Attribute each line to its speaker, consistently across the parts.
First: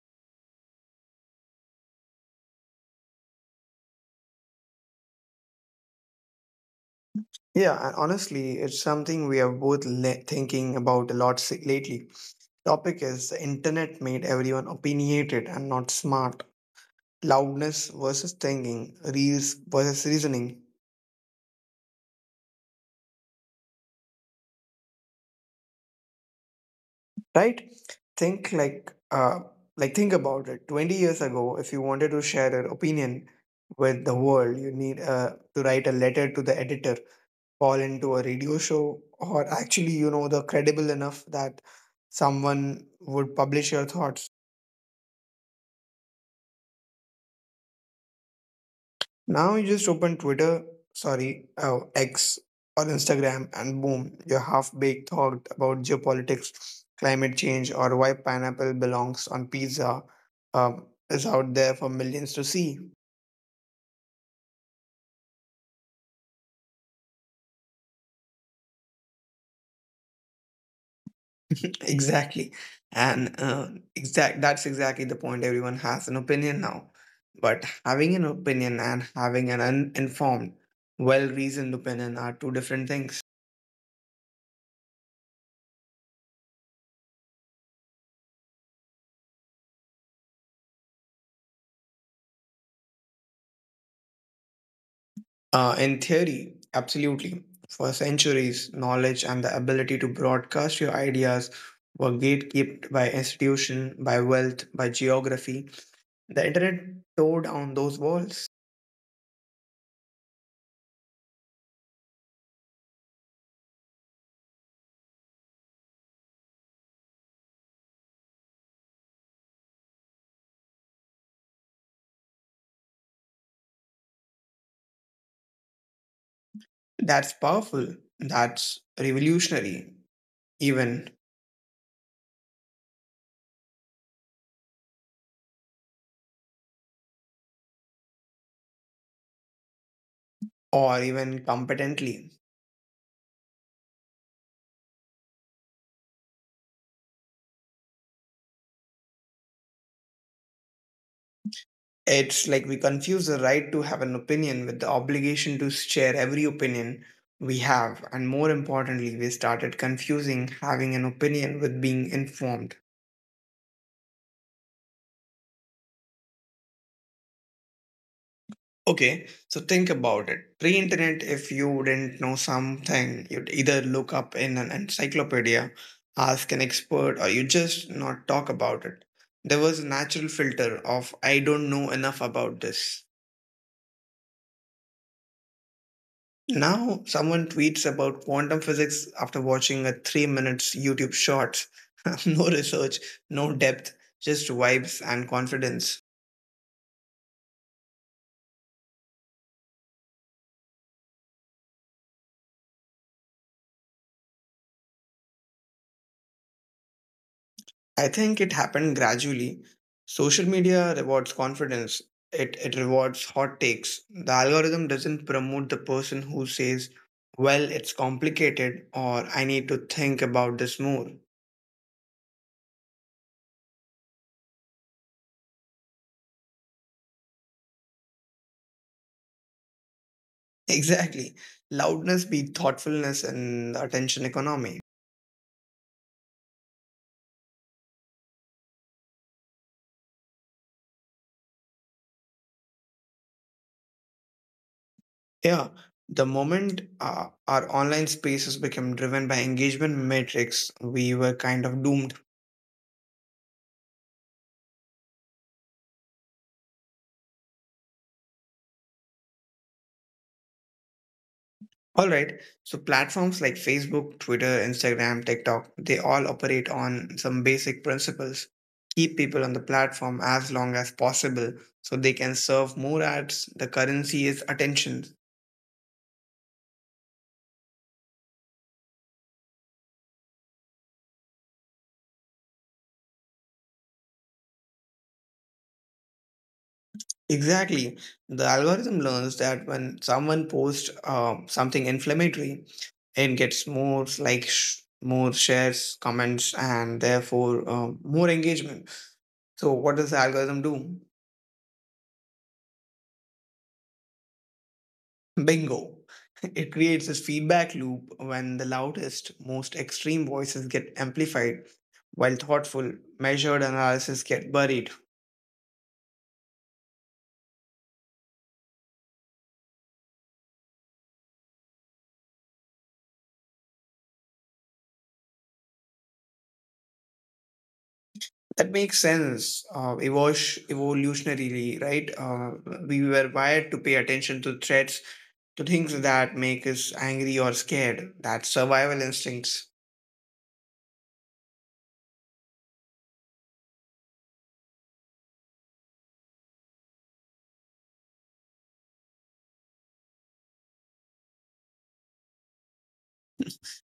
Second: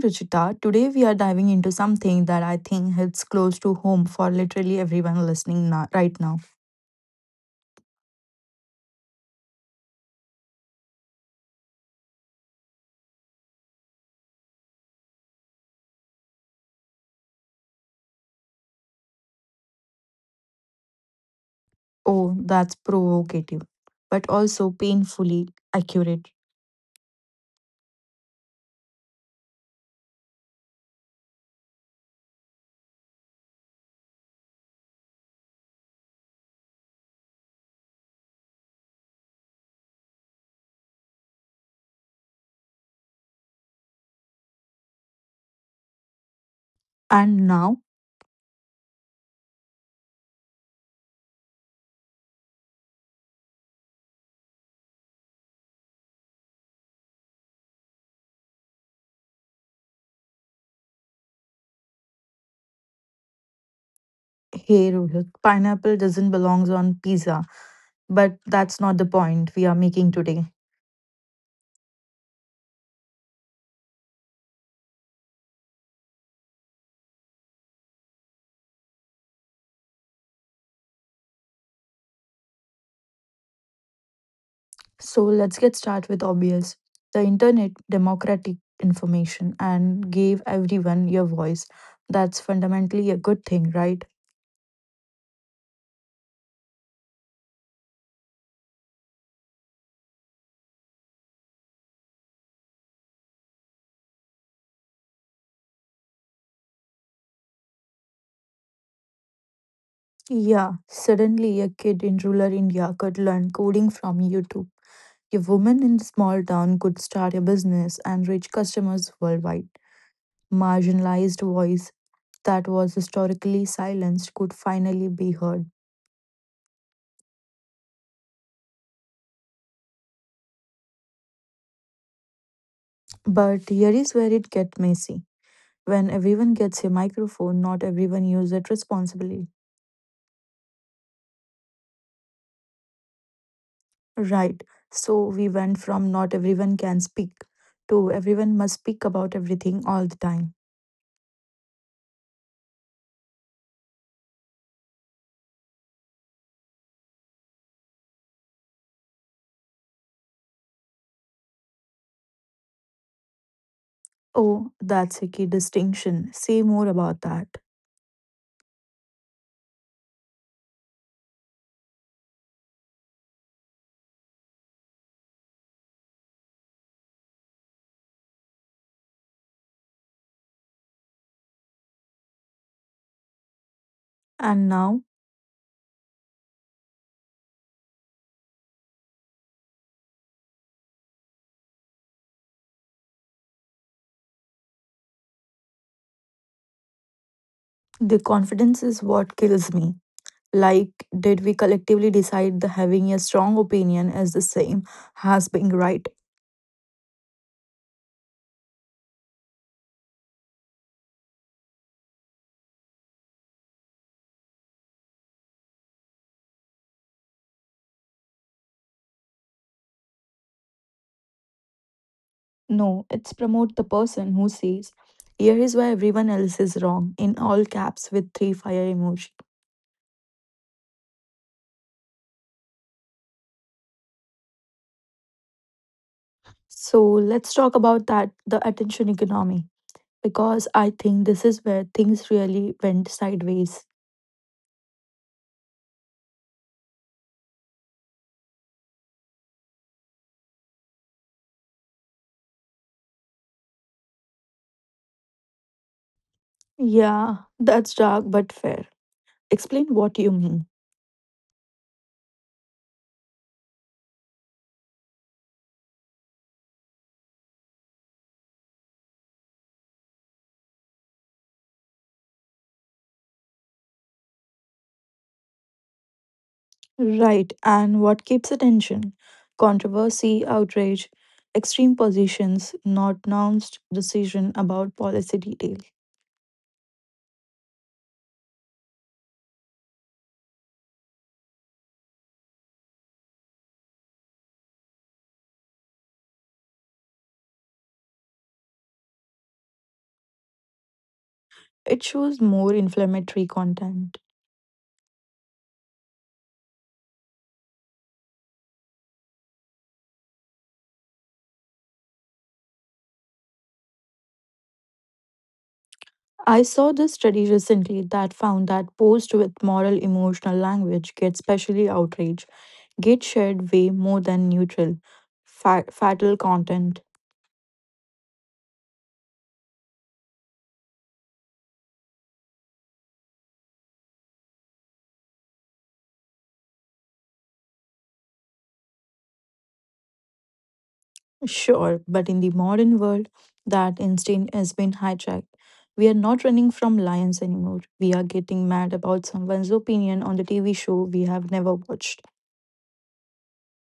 Speaker 1: Ruchita. Today we are diving into something that I think hits close to home for literally everyone listening right now.
Speaker 2: Yeah, and honestly, it's something we are both thinking about a lot lately. Topic is the internet made everyone opinionated and not smart. Loudness versus thinking, reels versus reasoning.
Speaker 1: Oh, that's provocative, but also painfully accurate.
Speaker 2: Right? Think like think about it. 20 years ago, if you wanted to share your opinion with the world, you need to write a letter to the editor, fall into a radio show, or actually the credible enough that someone would publish your thoughts.
Speaker 1: And now,
Speaker 2: Now you just open Twitter, sorry, X, or Instagram, and boom, your half-baked thought about geopolitics, climate change, or why pineapple belongs on pizza is out there for millions to see.
Speaker 1: hey Rohit, pineapple doesn't belong on pizza, but that's not the point we are making today.
Speaker 2: Exactly. And exact that's exactly the point. Everyone has an opinion now. But having an opinion and having an uninformed, well-reasoned opinion are two different things.
Speaker 1: So let's get started with obvious. The internet democratic information and gave everyone your voice. That's fundamentally a good thing, right?
Speaker 2: In theory, absolutely. For centuries, knowledge and the ability to broadcast your ideas were gatekept by institution, by wealth, by geography. The internet tore down those walls.
Speaker 1: Yeah, suddenly a kid in rural India could learn coding from YouTube. A woman in a small town could start a business and reach customers worldwide. Marginalized voice that was historically silenced could finally be heard.
Speaker 2: That's powerful. That's revolutionary, even.
Speaker 1: But here is where it gets messy. When everyone gets a microphone, not everyone uses it responsibly.
Speaker 2: Or even competently.
Speaker 1: Right. So we went from not everyone can speak to everyone must speak about everything all the time.
Speaker 2: It's like we confuse the right to have an opinion with the obligation to share every opinion we have, and more importantly, we started confusing having an opinion with being informed.
Speaker 1: Oh, that's a key distinction. Say more about that.
Speaker 2: Okay, so think about it. Pre internet, if you didn't know something, you'd either look up in an encyclopedia, ask an expert, or you just not talk about it. There was a natural filter of, I don't know enough about this.
Speaker 1: And now,
Speaker 2: Now, someone tweets about quantum physics after watching a 3 minutes YouTube short. No research, no depth, just vibes and confidence.
Speaker 1: the confidence is what kills me. Like, did we collectively decide that having a strong opinion is the same as being right?
Speaker 2: I think it happened gradually. Social media rewards confidence, it rewards hot takes. The algorithm doesn't promote the person who says, well, it's complicated, or I need to think about this more.
Speaker 1: No, it's promote the person who says, here is why everyone else is wrong, in all caps with three fire emoji.
Speaker 2: Exactly. Loudness beat thoughtfulness in the attention economy.
Speaker 1: So let's talk about that, the attention economy, because I think this is where things really went sideways.
Speaker 2: Yeah, the moment our online spaces became driven by engagement metrics, we were kind of doomed.
Speaker 1: Yeah, that's dark but fair. Explain what you mean.
Speaker 2: All right, so platforms like Facebook, Twitter, Instagram, TikTok, they all operate on some basic principles. Keep people on the platform as long as possible so they can serve more ads. The currency is attention.
Speaker 1: Right, and what keeps attention? Controversy, outrage, extreme positions, not announced decision about policy detail.
Speaker 2: Exactly. The algorithm learns that when someone posts something inflammatory, it gets more likes, more shares, comments, and therefore more engagement. So, what does the algorithm do?
Speaker 1: It shows more inflammatory content.
Speaker 2: Bingo. It creates this feedback loop when the loudest, most extreme voices get amplified, while thoughtful, measured analysis get buried.
Speaker 1: I saw this study recently that found that posts with moral emotional language get specially outrage, get shared way more than neutral, fatal content.
Speaker 2: That makes sense, evolutionarily, right? We were wired to pay attention to threats, to things that make us angry or scared. That's survival instincts.
Speaker 1: Sure, but in the modern world, that instinct has been hijacked. We are not running from lions anymore. We are getting mad about someone's opinion on the TV show we have never watched.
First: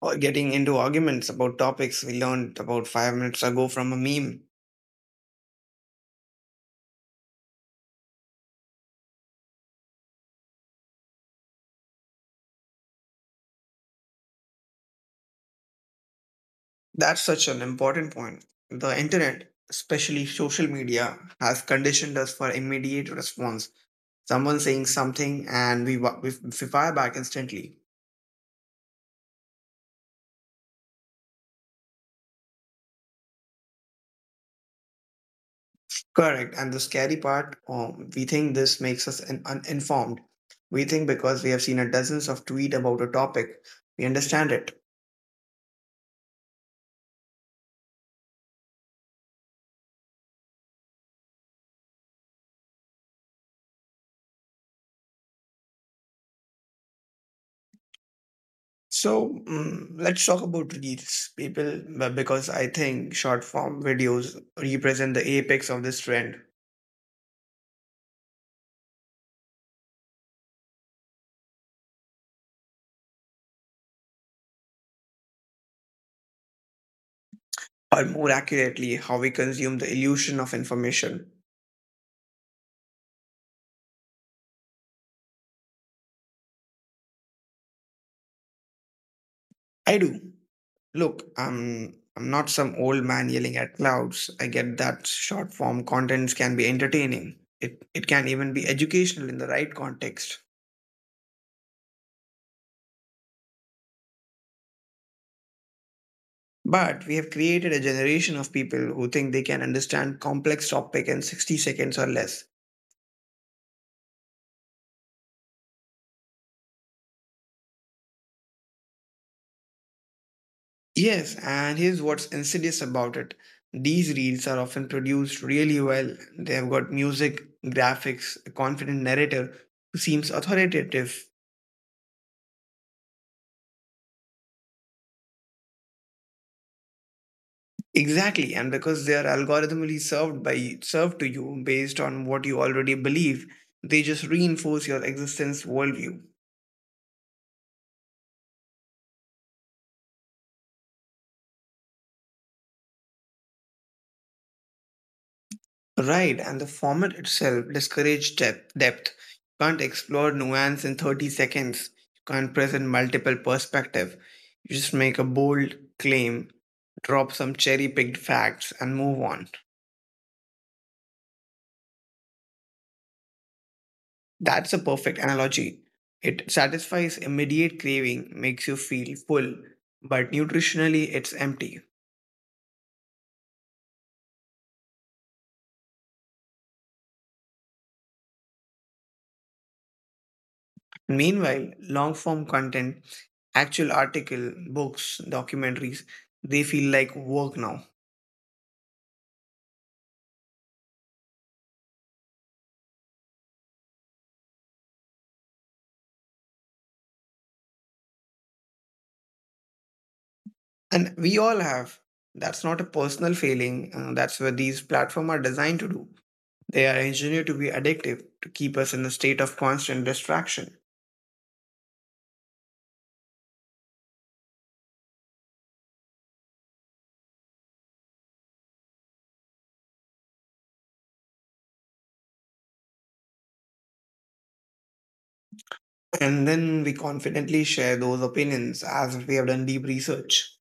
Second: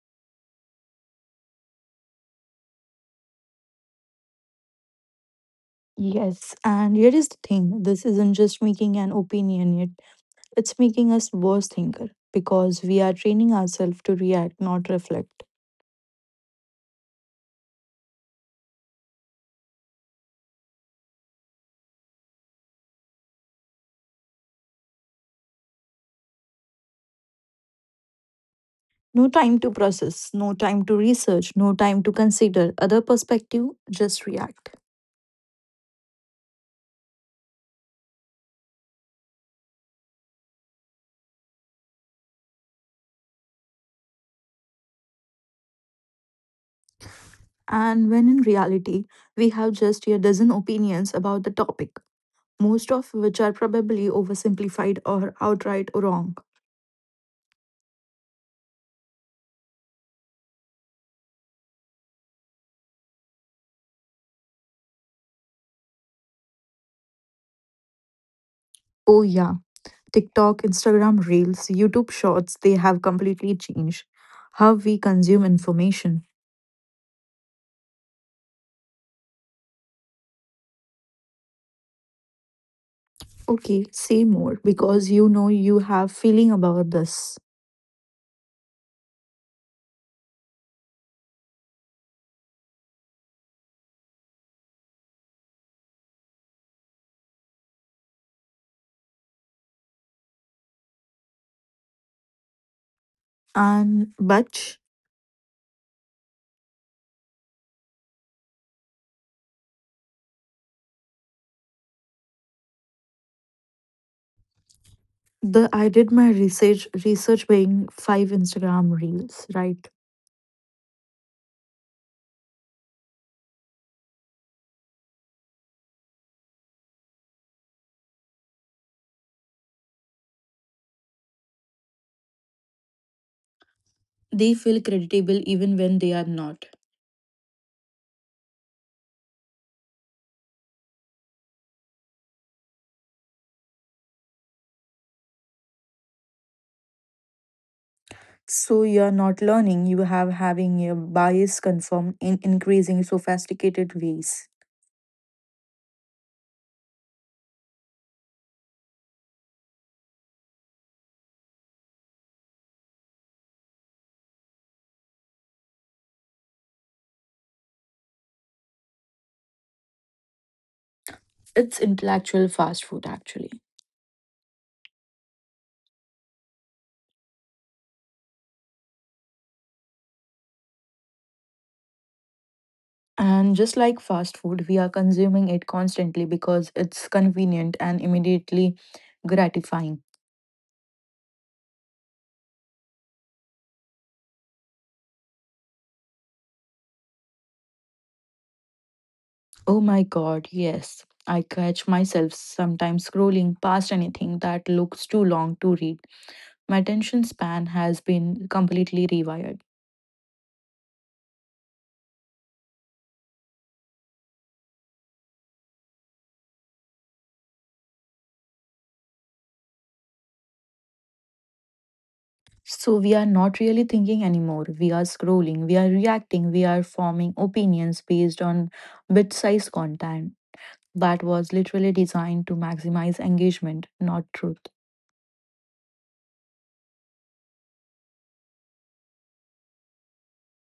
Speaker 2: Or getting into arguments about topics we learned about 5 minutes ago from a meme.
Speaker 1: Yes, and here is the thing this isn't just making an opinion yet, it's making us worse thinker because we are training ourselves to react, not reflect.
Speaker 2: That's such an important point. The internet, especially social media, has conditioned us for immediate response. Someone saying something, and we fire back instantly.
Speaker 1: No time to process, no time to research, no time to consider other perspective, just react.
Speaker 2: Correct. And the scary part, we think this makes us uninformed. We think because we have seen a dozens of tweet about a topic, we understand it.
Speaker 1: And when in reality, we have just a dozen opinions about the topic, most of which are probably oversimplified or outright wrong.
Speaker 2: So let's talk about reels, people, because I think short form videos represent the apex of this trend,
Speaker 1: Oh, yeah, TikTok, Instagram Reels, YouTube Shorts, they have completely changed how we consume information.
Speaker 2: or more accurately, how we consume the illusion of information.
Speaker 1: Okay, say more because you know you have feeling about this.
Speaker 2: I do. Look, I'm not some old man yelling at clouds. I get that short form contents can be entertaining. It can even be educational in the right context.
Speaker 1: And but
Speaker 2: But we have created a generation of people who think they can understand complex topic in 60 seconds or less.
Speaker 1: the I did my research being five Instagram Reels, right?
Speaker 2: Yes, and here's what's insidious about it. These reels are often produced really well. They have got music, graphics, a confident narrator who seems authoritative.
Speaker 1: They feel creditable even when they are not.
Speaker 2: Exactly, and because they are algorithmically served to you based on what you already believe, they just reinforce your existence worldview.
Speaker 1: So you're not learning, you have having your bias confirmed in increasing sophisticated ways.
Speaker 2: Right, and the format itself discourages depth. You can't explore nuance in 30 seconds. You can't present multiple perspective. You just make a bold claim, drop some cherry-picked facts, and move on.
Speaker 1: It's intellectual fast food, actually.
Speaker 2: That's a perfect analogy. It satisfies immediate craving, makes you feel full, but nutritionally it's empty.
Speaker 1: And just like fast food, we are consuming it constantly because it's convenient and immediately gratifying.
Speaker 2: Meanwhile, long form content, actual article, books, documentaries, they feel like work now.
Speaker 1: Oh my god, yes. I catch myself sometimes scrolling past anything that looks too long to read. My attention span has been completely rewired.
Speaker 2: And we all have. That's not a personal failing. That's what these platforms are designed to do. They are engineered to be addictive, to keep us in a state of constant distraction.
Speaker 1: So we are not really thinking anymore. We are scrolling, we are reacting, we are forming opinions based on bit size content that was literally designed to maximize engagement, not truth.
Speaker 2: And then we confidently share those opinions as if we have done deep research.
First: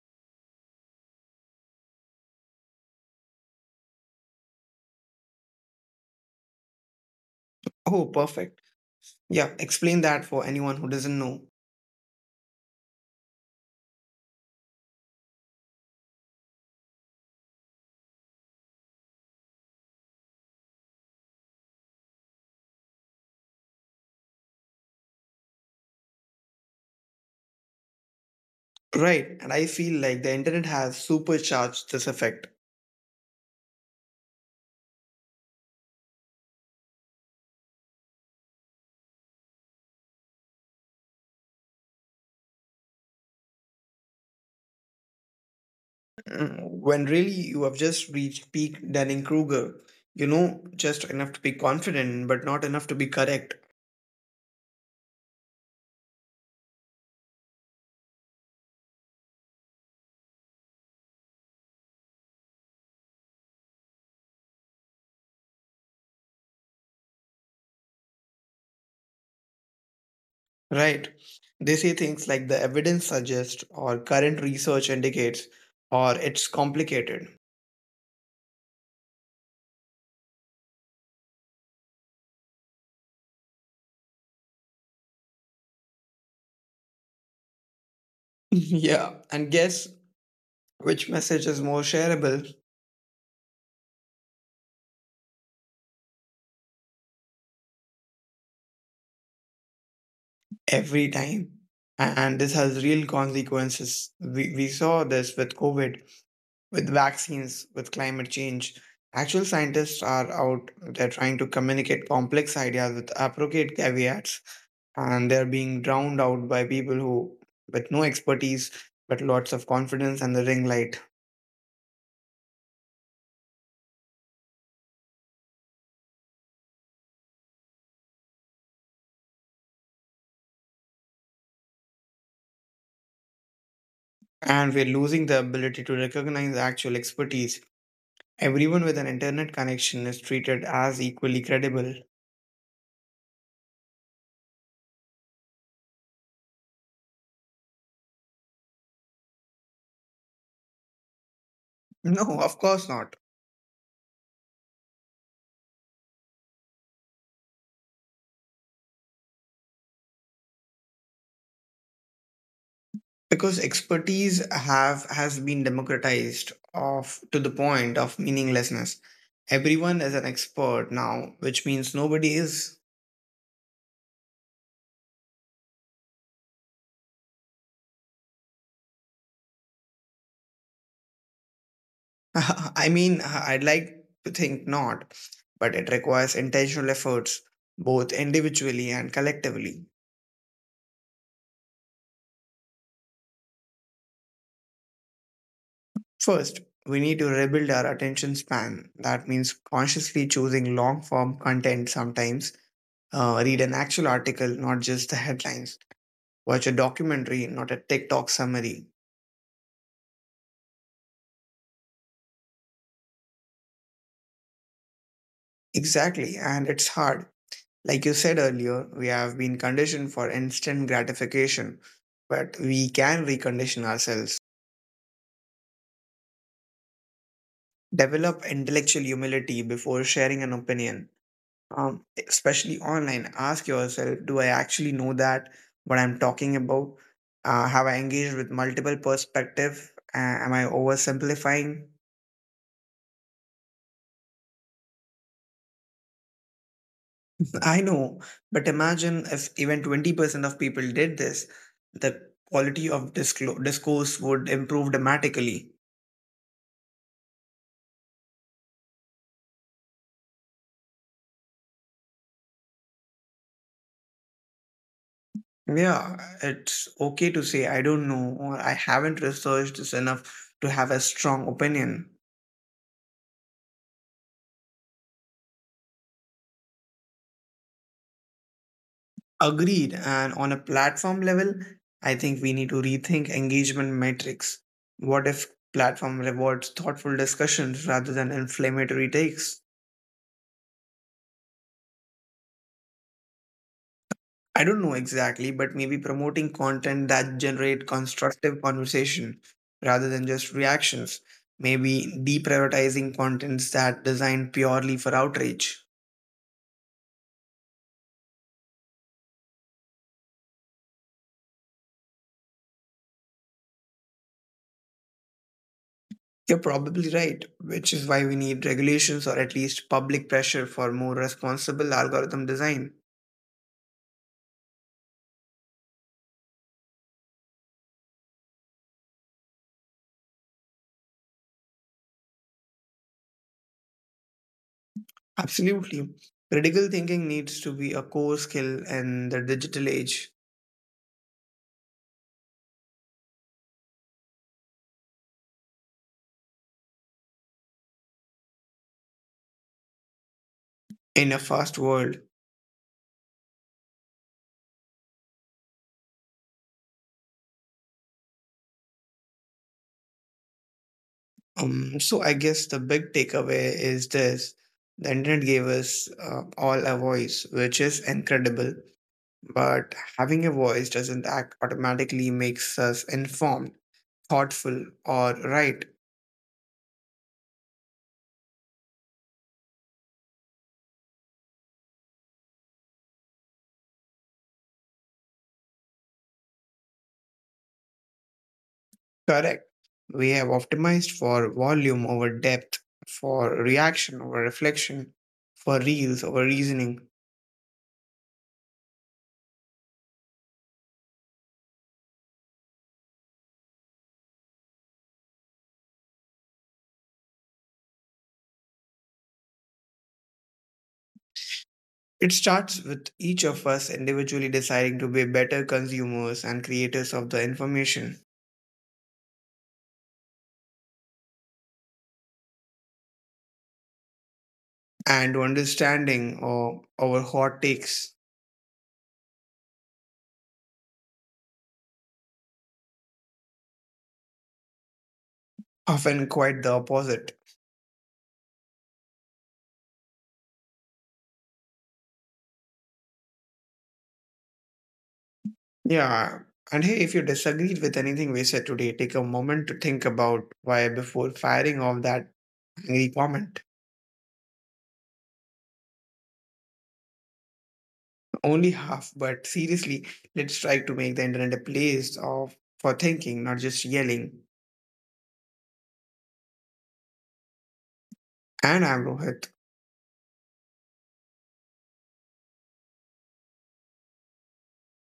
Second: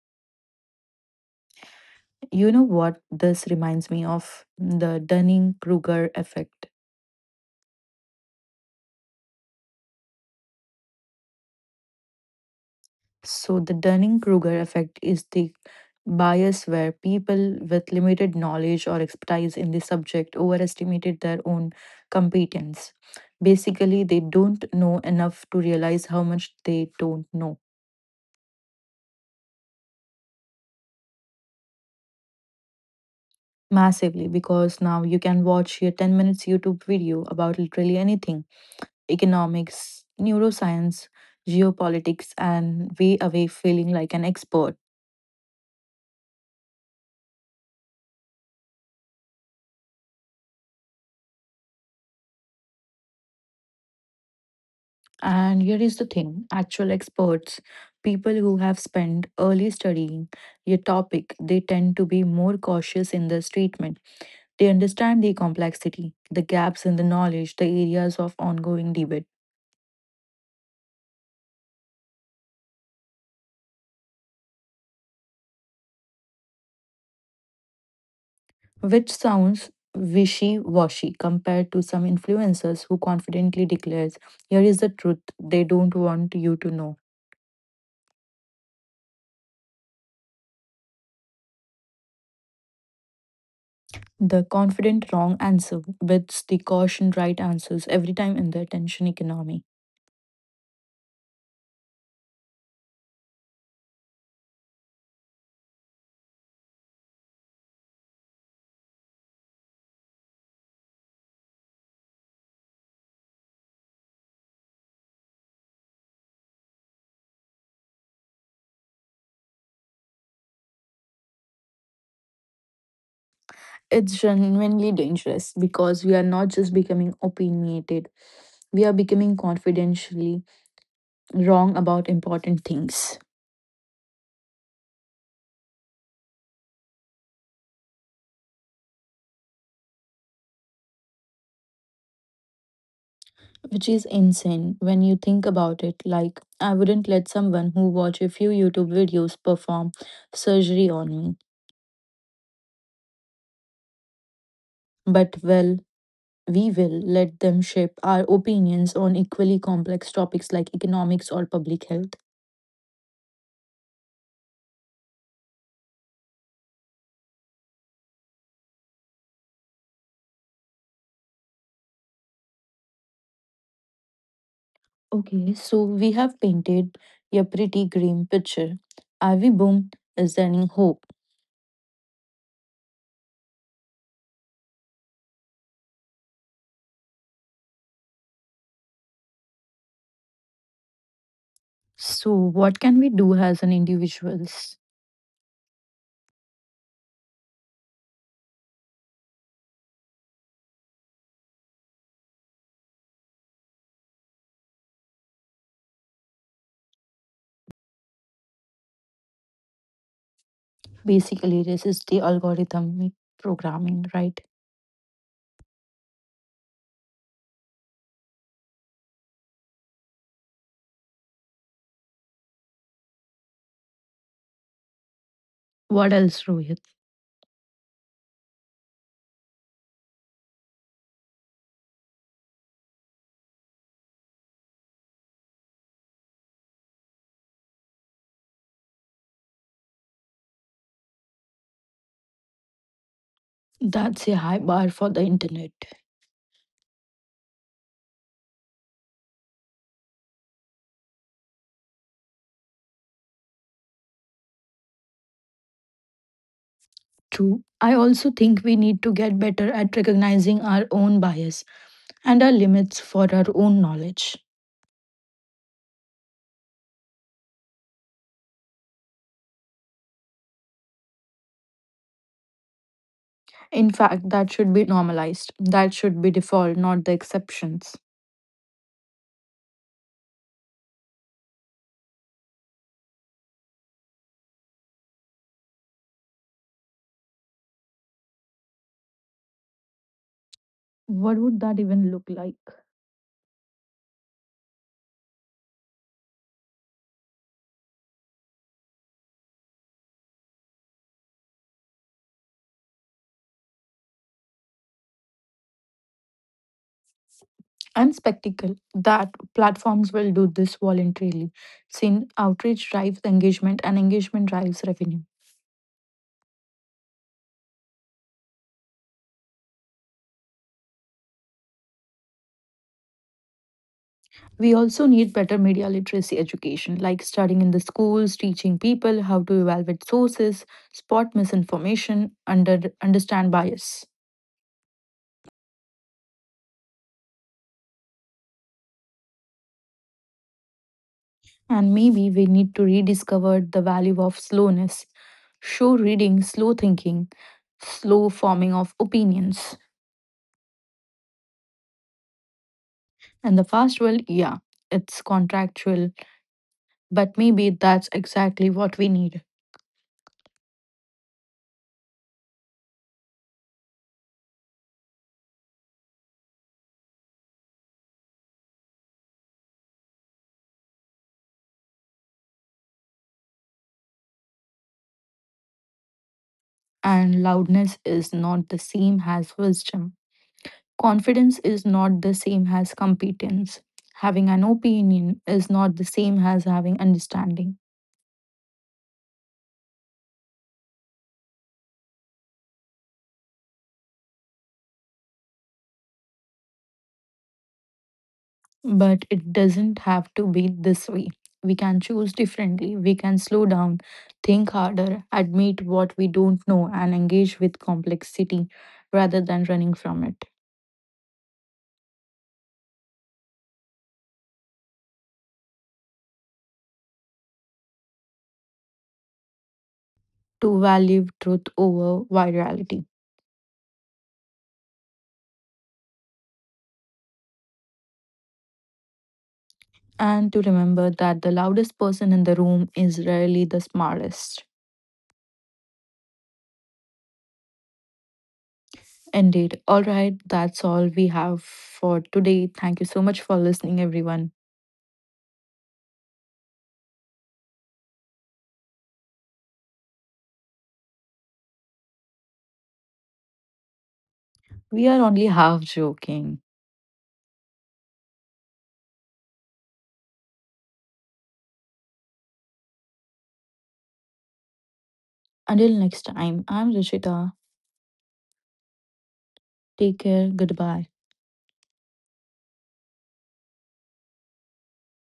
Speaker 1: You know what this reminds me of? The Dunning Kruger effect.
Speaker 2: Oh, perfect. Yeah, explain that for anyone who doesn't know.
Speaker 1: So, the Dunning Kruger effect is the bias where people with limited knowledge or expertise in the subject overestimated their own competence. Basically, they don't know enough to realize how much they don't know
Speaker 2: Right, and I feel like the internet has supercharged this effect.
Speaker 1: massively because now you can watch a 10 minutes YouTube video about literally anything economics, neuroscience, geopolitics, and way away feeling like an expert.
Speaker 2: When really you have just reached peak Dunning Kruger, just enough to be confident, but not enough to be correct.
Speaker 1: And here is the thing actual experts, people who have spent early studying your topic, they tend to be more cautious in this treatment. They understand the complexity, the gaps in the knowledge, the areas of ongoing debate,
Speaker 2: Right. They say things like the evidence suggests, or current research indicates, or it's complicated.
Speaker 1: which sounds wishy washy compared to some influencers who confidently declares, here is the truth they don't want you to know.
Speaker 2: Yeah, and guess which message is more shareable
Speaker 1: The confident wrong answer beats the caution right answers every time in the attention economy.
Speaker 2: every time. And this has real consequences. We saw this with COVID, with vaccines, with climate change. Actual scientists are out, they're trying to communicate complex ideas with appropriate caveats, and they're being drowned out by people who, with no expertise, but lots of confidence and the ring light.
Speaker 1: It's genuinely dangerous because we are not just becoming opinionated, we are becoming confidentially wrong about important things,
Speaker 2: And we're losing the ability to recognize actual expertise. Everyone with an internet connection is treated as equally credible.
Speaker 1: which is insane when you think about it. Like, I wouldn't let someone who watch a few YouTube videos perform surgery on me,
Speaker 2: No, of course not.
Speaker 1: but well, we will let them shape our opinions on equally complex topics like economics or public health.
Speaker 2: Because expertise have has been democratized of to the point of meaninglessness. Everyone is an expert now, which means nobody is.
Speaker 1: Okay, so we have painted a pretty grim picture. Ivy Boom is sending hope.
Speaker 2: I mean, I'd like to think not, but it requires intentional efforts, both individually and collectively.
Speaker 1: So, what can we do as an individuals?
Speaker 2: First, we need to rebuild our attention span. That means consciously choosing long form content sometimes. Read an actual article, not just the headlines. Watch a documentary, not a TikTok summary.
Speaker 1: Basically, resist the algorithmic programming, right?
Speaker 2: Exactly, and it's hard. Like you said earlier, we have been conditioned for instant gratification, but we can recondition ourselves.
Speaker 1: What else, Rohit?
Speaker 2: Develop intellectual humility before sharing an opinion, especially online. Ask yourself, do I actually know that what I'm talking about? Have I engaged with multiple perspectives? Am I oversimplifying?
Speaker 1: That's a high bar for the internet.
Speaker 2: I know, but imagine if even 20% of people did this, the quality of discourse would improve dramatically.
Speaker 1: True. I also think we need to get better at recognizing our own bias and our limits for our own knowledge.
Speaker 2: Yeah, it's okay to say I don't know or I haven't researched this enough to have a strong opinion.
Speaker 1: In fact, that should be normalized. That should be default, not the exceptions.
Speaker 2: Agreed, and on a platform level, I think we need to rethink engagement metrics. What if platform rewards thoughtful discussions rather than inflammatory takes?
Speaker 1: What would that even look like?
Speaker 2: I don't know exactly, but maybe promoting content that generate constructive conversation rather than just reactions. Maybe deprioritizing contents that designed purely for outrage.
Speaker 1: And spectacle that platforms will do this voluntarily since outreach drives engagement and engagement drives revenue
Speaker 2: You're probably right, which is why we need regulations or at least public pressure for more responsible algorithm design.
Speaker 1: we also need better media literacy education like studying in the schools teaching people how to evaluate sources spot misinformation understand bias
Speaker 2: Absolutely. Critical thinking needs to be a core skill in the digital age
Speaker 1: and maybe we need to rediscover the value of slowness show reading slow thinking slow forming of opinions
Speaker 2: in a fast world.
Speaker 1: and the fast world, yeah, it's contractual. But maybe that's exactly what we need.
Speaker 2: So I guess the big takeaway is this. The internet gave us all a voice, which is incredible. But having a voice doesn't act automatically makes us informed, thoughtful, or right.
Speaker 1: And loudness is not the same as wisdom. Confidence is not the same as competence. Having an opinion is not the same as having understanding.
Speaker 2: Correct. We have optimized for volume over depth, for reaction over reflection, for reels over reasoning.
Speaker 1: But it doesn't have to be this way. We can choose differently. We can slow down, think harder, admit what we don't know, and engage with complexity rather than running from it.
Speaker 2: It starts with each of us individually deciding to be better consumers and creators of the information.
Speaker 1: To value truth over virality.
Speaker 2: And understanding or our hot takes
Speaker 1: And to remember that the loudest person in the room is rarely the smartest.
Speaker 2: often quite the opposite.
Speaker 1: Indeed. All right, that's all we have for today. Thank you so much for listening, everyone.
Speaker 2: Yeah. And hey, if you disagreed with anything we said today, take a moment to think about why before firing off that angry comment.
Speaker 1: We are only half joking.
Speaker 2: Only half, but seriously, let's try to make the internet a place of for thinking, not just yelling.
Speaker 1: Until next time, I'm Rishita.
Speaker 2: And I'm Rohit.
Speaker 1: Take care. Goodbye.